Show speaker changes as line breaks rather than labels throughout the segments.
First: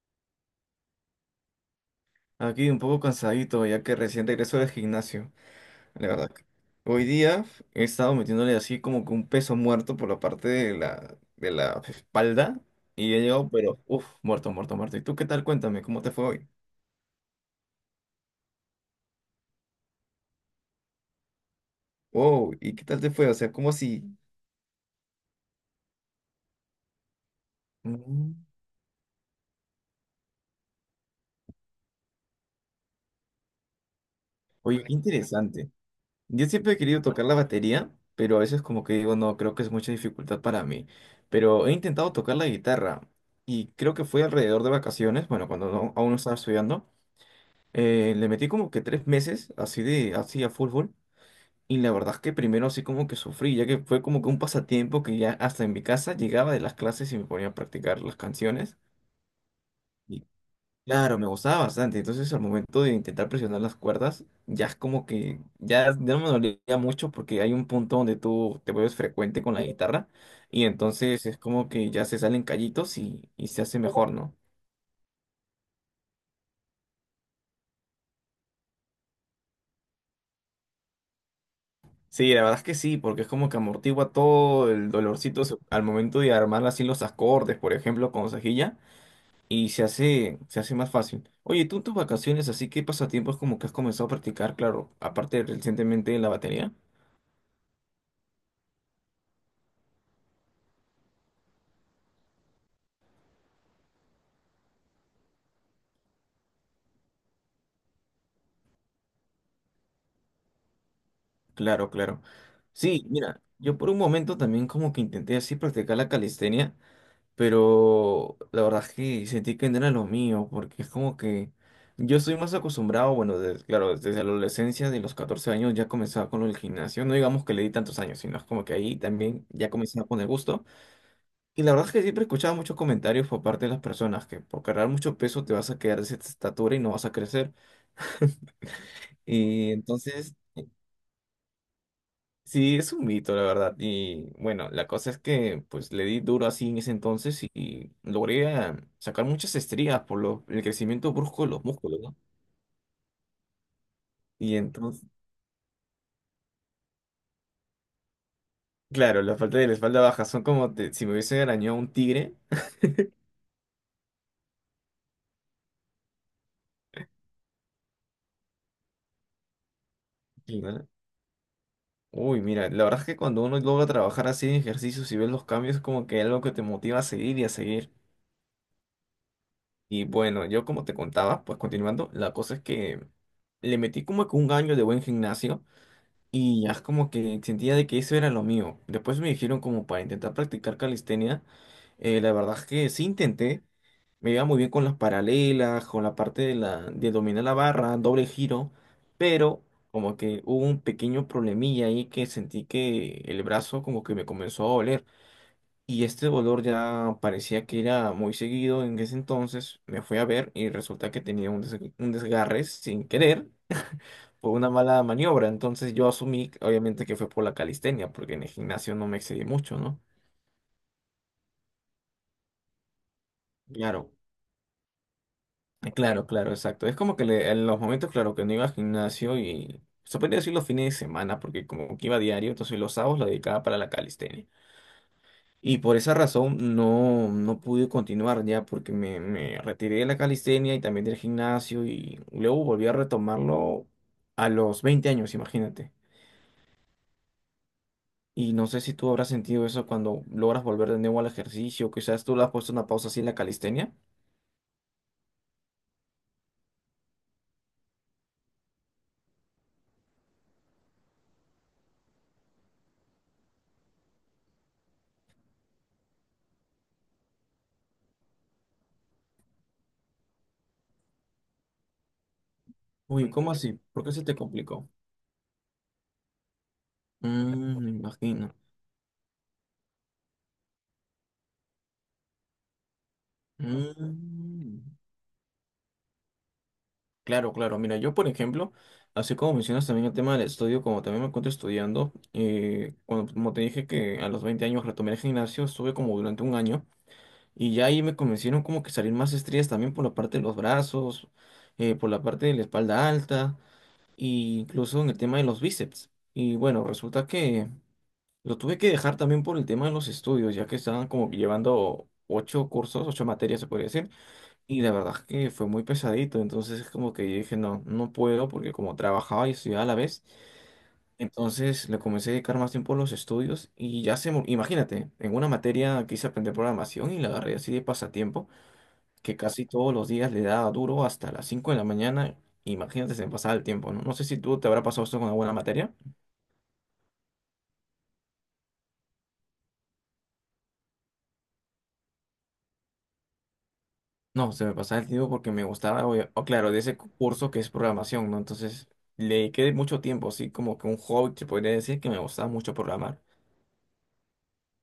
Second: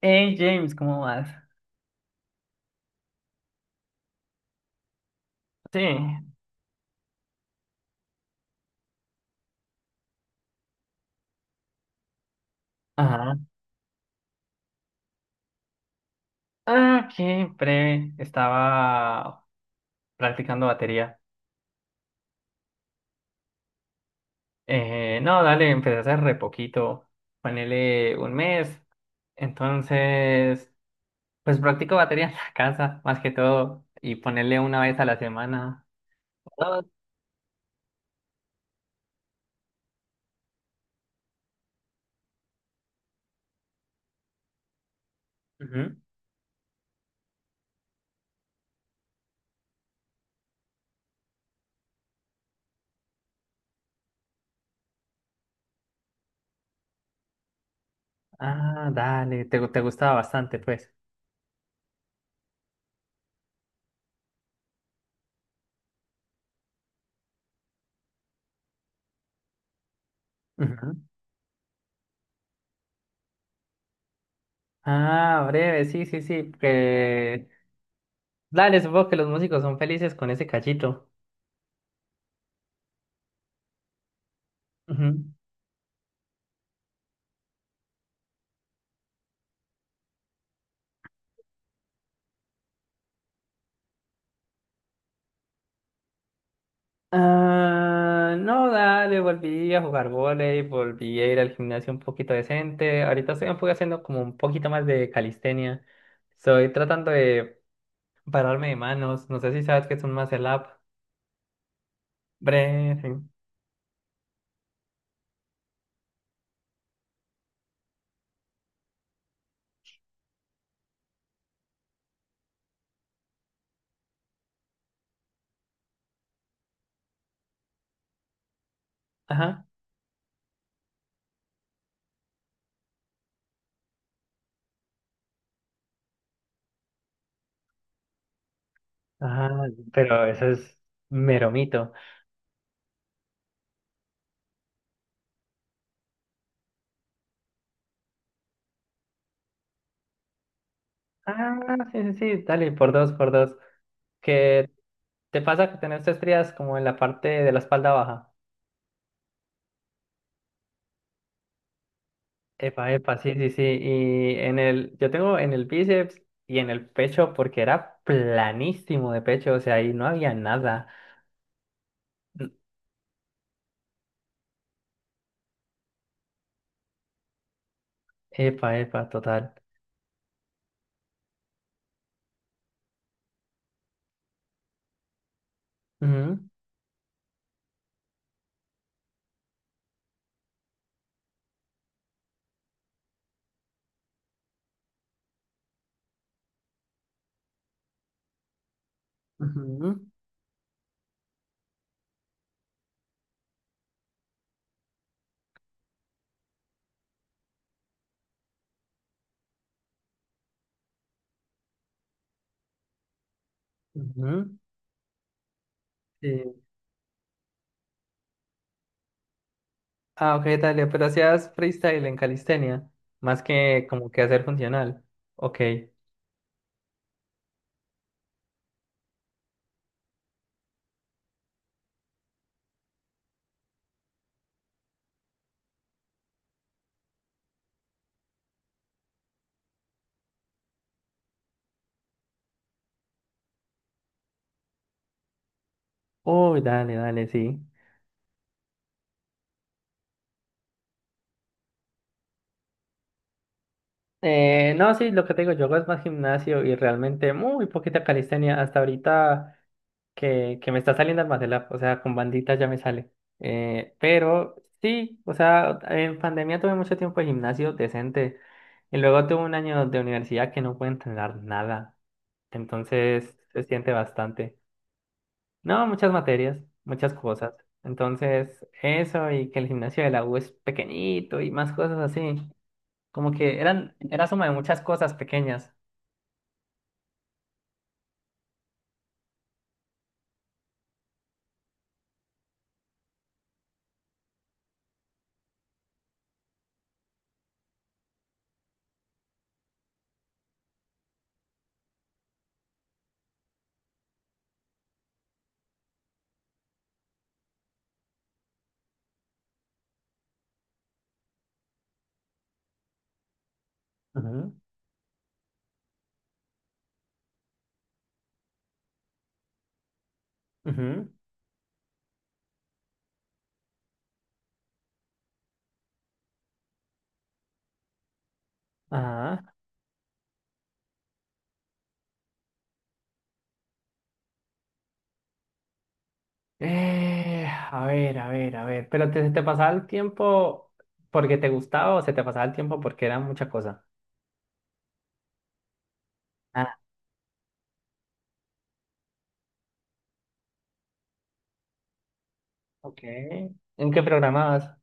Hey James, ¿cómo vas?
Aquí un poco cansadito, ya que recién regreso del gimnasio,
Sí,
la verdad. Hoy día he estado metiéndole así como que un peso muerto por la parte de la espalda y he
ajá.
llegado, pero uff, muerto, muerto, muerto. ¿Y tú qué tal? Cuéntame, ¿cómo te fue hoy?
Ah, qué breve. Estaba practicando batería.
Wow, ¿y qué tal te fue? O sea, como si...
No, dale, empecé a hacer re poquito. Ponele
Mm,
un mes. Entonces, pues practico batería en la casa, más que todo. Y ponerle una
Oye, qué
vez a la
interesante.
semana.
Yo siempre he
Dos.
querido tocar la batería, pero a veces como que digo, no, creo que es mucha dificultad para mí. Pero he intentado tocar la guitarra y creo que fue alrededor de vacaciones, bueno, cuando
Ujú.
aún no estaba estudiando. Le metí como que 3 meses así de así a fútbol y la verdad es que primero así como que sufrí, ya que fue como que un pasatiempo que ya hasta en mi casa llegaba de las clases y me ponía a practicar las canciones
Ah, dale, te gustaba
y
bastante, pues.
claro, me gustaba bastante, entonces al momento de intentar presionar las cuerdas ya es como que ya no me dolía mucho porque hay un punto donde tú te vuelves frecuente con la guitarra y
Ujú.
entonces es como que ya se salen callitos y se hace mejor, ¿no?
Ah, breve, sí, sí, sí. Que... Dale, supongo que los músicos son felices con ese cachito.
Sí, la verdad es que sí, porque es como que amortigua todo el
Ujú.
dolorcito al momento de armar así los acordes, por ejemplo, con cejilla, y se hace más fácil. Oye, tú en tus vacaciones, así que pasatiempos como que has comenzado a practicar, claro, aparte de recientemente la batería.
Ah, no, dale, volví a jugar vóley, volví a ir al gimnasio un poquito decente. Ahorita estoy un poco haciendo como un poquito más de calistenia. Estoy tratando de pararme de manos. No sé si sabes que es un muscle up.
Claro, claro. Sí,
Breathing.
mira, yo por un momento también como que intenté así practicar la calistenia. Pero la verdad es que sentí que no era lo mío, porque es como que yo estoy más acostumbrado, bueno, claro, desde la adolescencia, de los 14 años ya comenzaba con el gimnasio, no digamos que le di tantos años, sino es como que ahí también
Ajá.
ya comenzaba con el gusto. Y la verdad es que siempre escuchaba muchos comentarios por parte de las personas que por cargar mucho peso te vas a quedar de esa estatura y no vas a crecer.
Ajá,
Y
pero
entonces.
eso es mero mito.
Sí, es un mito, la verdad. Y bueno, la cosa es que pues le di duro así en ese entonces y logré sacar muchas estrías por el crecimiento brusco de
Ah,
los músculos,
sí, sí,
¿no?
sí, dale, por dos, por dos.
Y
¿Qué
entonces,
te pasa que tenés estrías como en la parte de la espalda baja?
claro, la falta de la espalda baja son como si me hubiese arañado un tigre.
Epa, epa, sí, sí, sí. Y en yo tengo en el bíceps y en el pecho porque era planísimo de pecho, o sea, ahí no había
Y,
nada.
¿no? Uy,
N-
mira, la verdad es que cuando uno logra trabajar así en ejercicios y ves los cambios, es como que algo que te motiva a seguir.
Epa, epa, total.
Y bueno, yo como te contaba, pues continuando, la cosa es que le metí como que un año de buen gimnasio.
Ujú,
Y ya es como que sentía de que eso era lo mío. Después me dijeron como para intentar practicar calistenia. La verdad es que sí intenté. Me iba muy bien con las paralelas, con la parte de la, de dominar la barra, doble giro. Pero
ujú,
como que hubo un pequeño problemilla ahí que sentí que el brazo como que me comenzó a doler. Y este dolor ya parecía que era muy seguido en ese entonces. Me fui a ver y resulta que tenía un desgarre sin querer,
ujú,
fue una mala maniobra. Entonces yo asumí,
sí.
obviamente, que fue por la calistenia, porque en el gimnasio no me excedí mucho, ¿no?
Ah, ok, dale, pero hacías freestyle en calistenia, más que como
Claro.
que hacer funcional. Ok.
Claro, claro, exacto. Es como que en los momentos, claro, que no iba al gimnasio y se podría decir los fines de semana, porque como que iba diario, entonces los sábados lo dedicaba para la calistenia. Y por esa razón no, no pude continuar ya, porque me retiré de la calistenia y también del gimnasio y luego volví a retomarlo a los 20 años, imagínate.
Uy, dale, dale, sí.
Y no sé si tú habrás sentido eso cuando logras volver de nuevo al ejercicio, quizás tú le has puesto una pausa así en la calistenia.
No, sí, lo que te digo, yo hago es más gimnasio y realmente muy poquita calistenia. Hasta ahorita. Que, me está saliendo Almacelab, o sea, con bandita ya me sale. Pero sí, o sea, en pandemia tuve mucho tiempo de gimnasio decente y luego tuve un año de universidad que no pude entrenar nada,
Uy,
entonces
¿cómo
se
así?
siente
¿Por qué se te
bastante.
complicó?
No, muchas materias, muchas cosas.
Mm, me imagino.
Entonces, eso y que el gimnasio de la U es pequeñito y más cosas así, como que era suma de
Mm,
muchas cosas pequeñas.
Claro, claro. Mira, yo por ejemplo, así como mencionas también el tema del estudio, como también me encuentro estudiando, como te dije que a los 20 años retomé el gimnasio, estuve como durante un año y ya ahí me convencieron como que salir más estrías también por la parte de los brazos, por la parte de la espalda alta, y incluso en el tema de los bíceps. Y bueno, resulta que lo tuve que dejar también por el tema de los estudios, ya que estaban como que llevando ocho cursos, ocho materias se podría decir,
Ujú.
y la verdad es que fue muy pesadito, entonces es como que yo dije, no, no puedo, porque como trabajaba y estudiaba a la vez,
Ujú.
entonces le comencé a dedicar más tiempo a los estudios y ya imagínate, en una materia quise aprender programación y la agarré así de pasatiempo que
Ajá.
casi todos los días le daba duro hasta las 5 de la mañana. Imagínate, se me pasaba el tiempo, ¿no? No sé si tú te habrá pasado esto con alguna materia.
A ver, a ver, a ver. ¿Pero se te pasaba el tiempo porque te gustaba o se te pasaba el tiempo porque era mucha cosa?
No, se me pasaba el tiempo porque me gustaba, o claro,
Ah,
de ese curso que es programación, ¿no? Entonces le dediqué mucho tiempo, así como que un hobby, se podría decir que me gustaba mucho
ok.
programar.
¿En qué programabas?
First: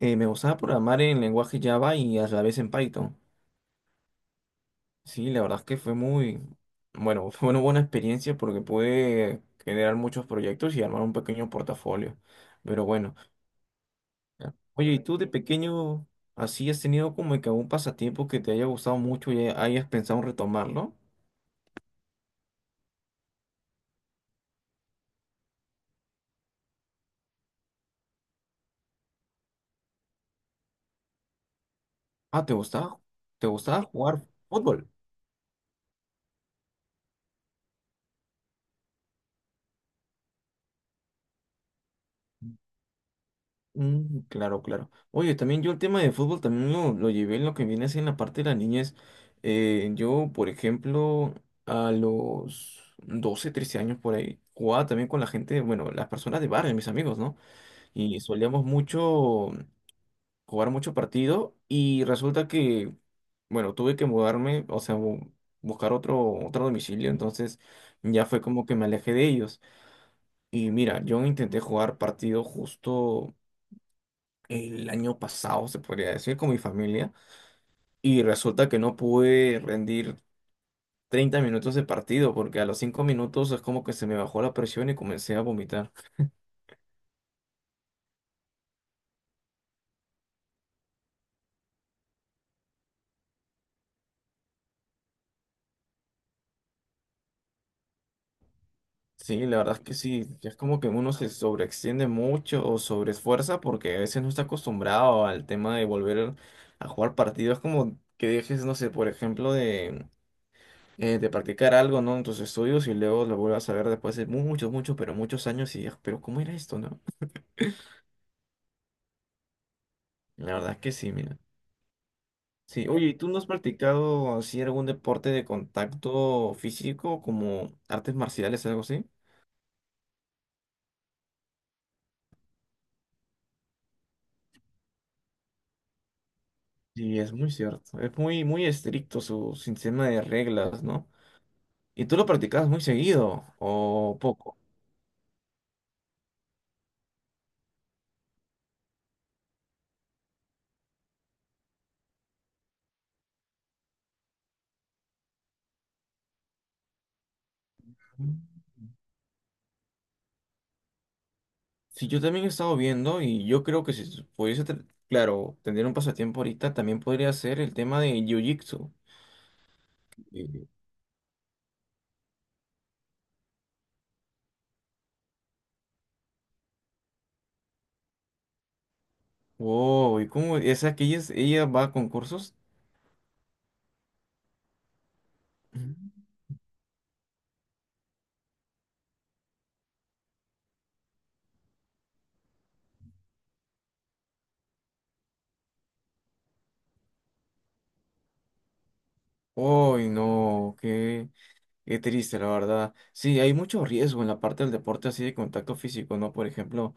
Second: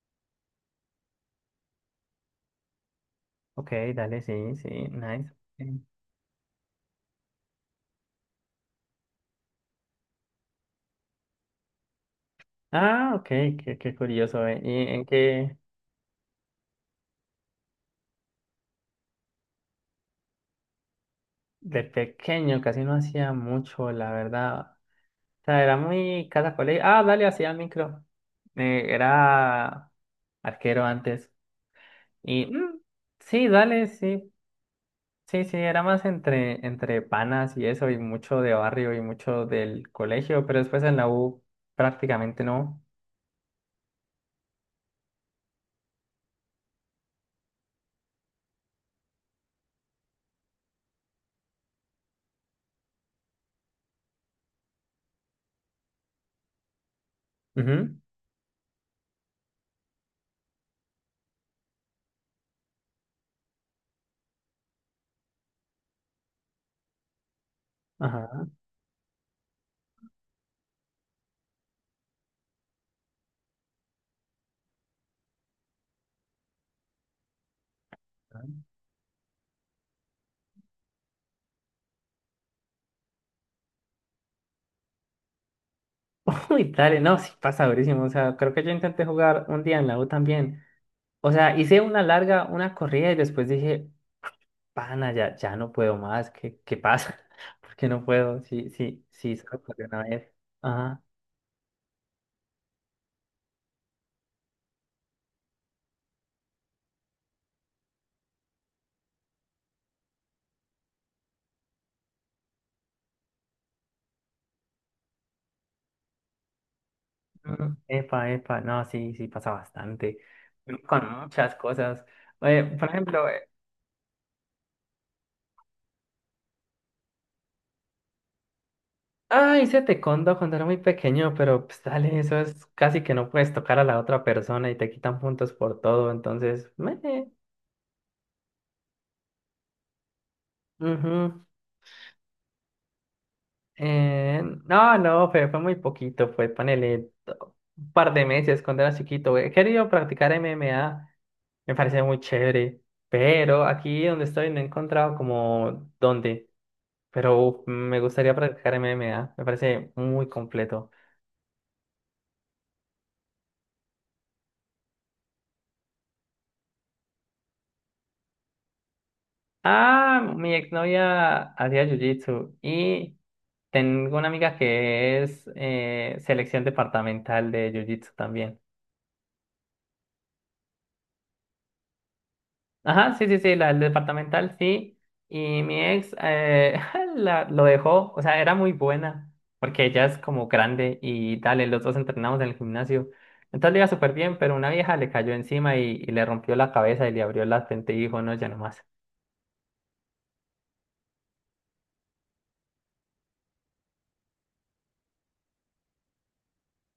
Me gustaba programar en lenguaje Java y a la vez en Python.
Ok, dale, sí, sí, nice.
Sí, la verdad es que
Ok.
fue muy, bueno, fue una buena experiencia porque pude generar muchos proyectos y armar un pequeño portafolio. Pero
Ah,
bueno.
ok, qué curioso,
Ya.
eh. ¿Y
Oye, ¿y
en
tú de
qué?
pequeño así has tenido como que algún pasatiempo que te haya gustado mucho y hayas pensado en retomarlo?
De pequeño casi no hacía mucho, la verdad. O sea, era muy cada colegio. Ah, dale, hacía micro. Era arquero antes.
Ah,
Y
¿te
mm,
gustaba? ¿Te
sí,
gustaba
dale,
jugar
sí.
fútbol?
Sí, sí, era más entre panas y eso, y mucho de barrio y mucho del colegio, pero después en la U prácticamente no.
Mm, claro, claro. Oye, también yo el tema de fútbol también lo llevé en lo que viene a ser en la parte de la niñez. Yo, por ejemplo, a los 12, 13 años por ahí, jugaba también con la gente, bueno, las personas de barrio, mis amigos, ¿no?
Ujú.
Y solíamos mucho jugar mucho partido y resulta que, bueno, tuve que mudarme, o sea, buscar otro domicilio, entonces ya fue
Ajá.
como que me alejé de ellos. Y mira, yo intenté jugar partido justo el año pasado, se podría decir, con mi familia, y resulta que no pude rendir 30 minutos de partido porque a los 5 minutos es como que se me bajó la presión y comencé a vomitar.
Uy, dale, no, sí pasa durísimo. O sea, creo que yo intenté jugar un día en la U también. O sea, hice una larga, una corrida y después dije, pana, ya, ya no puedo más. ¿Qué, qué pasa? ¿Por qué no puedo? Sí, sí, sí,
Sí, la
solo
verdad es
corrí
que
una
sí,
vez.
ya es como que
Ajá.
uno se sobreextiende mucho o sobreesfuerza porque a veces no está acostumbrado al tema de volver a jugar partidos, como que dejes, no sé, por ejemplo, de practicar algo, ¿no? En tus estudios y luego lo vuelvas a ver después de muchos, muchos, pero muchos años y digas, pero ¿cómo era esto, no?
Mm. Epa, epa, no, sí, sí pasa bastante.
La verdad es que sí,
Con
mira.
muchas cosas.
Sí,
Por
oye, ¿y
ejemplo,
tú no has practicado así algún deporte de contacto físico como artes marciales, algo así?
ah, hice taekwondo cuando era muy pequeño, pero pues dale, eso es casi que no puedes tocar a la otra persona y te quitan puntos por todo, entonces,
Sí,
meh,
es muy cierto. Es muy, muy estricto su sistema de reglas, ¿no?
ujú.
¿Y tú lo practicas muy seguido o poco?
No, fue muy poquito, fue un par de meses cuando era chiquito. He querido practicar MMA, me parece muy chévere, pero aquí donde estoy no he encontrado como dónde, pero uf, me gustaría practicar MMA, me parece muy completo.
Sí, yo también he estado viendo y yo creo que si pudiese, claro, tener un pasatiempo ahorita también podría ser el tema de Jiu-Jitsu.
Ah, mi
Y-
exnovia hacía jiu-jitsu y tengo una amiga que es selección departamental de Jiu-Jitsu también.
Wow, ¿y cómo? ¿Esa que ella, ella va a concursos?
Ajá, sí, sí, sí, la del departamental, sí. Y mi
Ujú.
ex lo dejó, o sea, era muy buena, porque ella es como grande y dale, los dos entrenamos en el gimnasio. Entonces le iba súper bien, pero una vieja le cayó encima y le rompió la cabeza y le abrió la frente y dijo, no, ya no más.
Uy, no, qué, qué triste, la verdad. Sí, hay mucho riesgo en la parte del deporte así de contacto físico, ¿no? Por ejemplo,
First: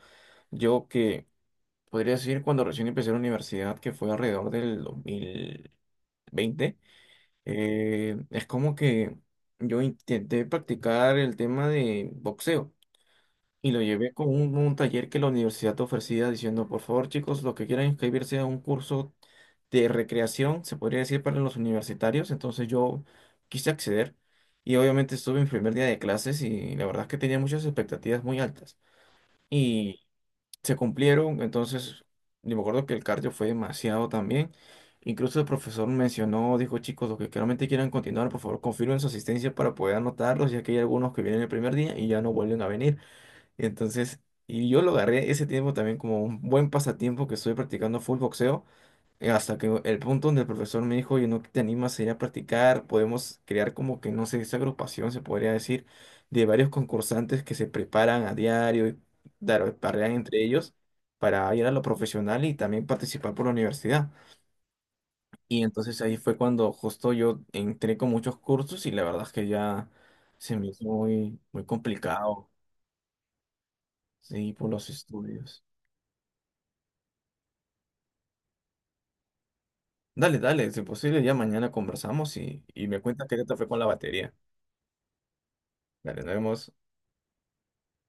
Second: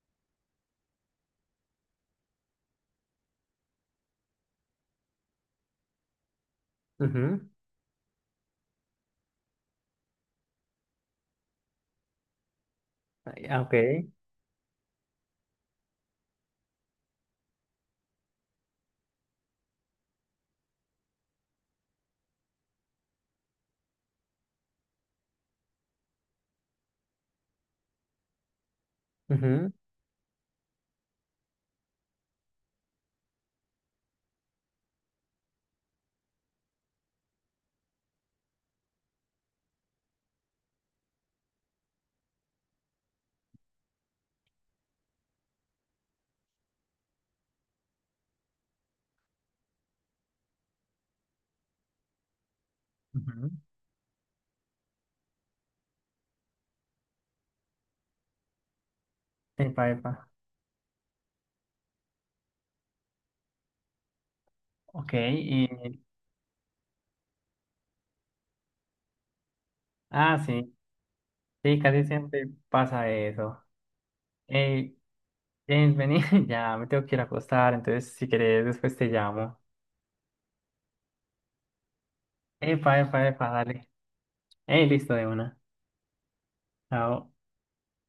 yo que podría decir cuando recién empecé la universidad, que fue alrededor del 2020.
Ujú.
Es como que yo intenté practicar el tema de boxeo
Ay, ah,
y
ok.
lo llevé con un taller que la universidad ofrecía diciendo, por favor chicos, los que quieran inscribirse a un curso de recreación, se podría decir para los universitarios, entonces yo quise acceder y obviamente estuve en primer día de clases y la verdad es que tenía muchas expectativas muy altas,
Ujú.
se cumplieron, entonces yo me acuerdo que el cardio fue demasiado también. Incluso el profesor mencionó, dijo, chicos, los que claramente quieran continuar, por favor, confirmen su asistencia para poder anotarlos, ya que hay algunos que vienen el primer día y ya no vuelven a venir. Y entonces, y yo lo agarré ese tiempo también como un buen pasatiempo que estoy practicando full boxeo, hasta que el punto donde el profesor me dijo, oye, ¿no te animas a ir a practicar? Podemos
Ujú.
crear como que, no sé, esa agrupación, se podría decir, de varios concursantes que se preparan a diario y
Epa, epa.
parean entre ellos para ir a lo profesional y también participar por la universidad.
Ok,
Y
y...
entonces ahí fue cuando justo yo entré con muchos cursos y la verdad es que ya
Ah,
se me
sí,
hizo muy, muy
sí, casi siempre
complicado,
pasa eso.
sí, por los
Hey,
estudios.
James, vení, ya me tengo que ir a acostar, entonces si querés después te llamo.
Dale, dale, si posible, ya mañana conversamos y
Epa,
me
epa,
cuentas qué tal
epa,
te fue con la
dale.
batería.
Hey, listo de una.
Dale, nos vemos.
Chao.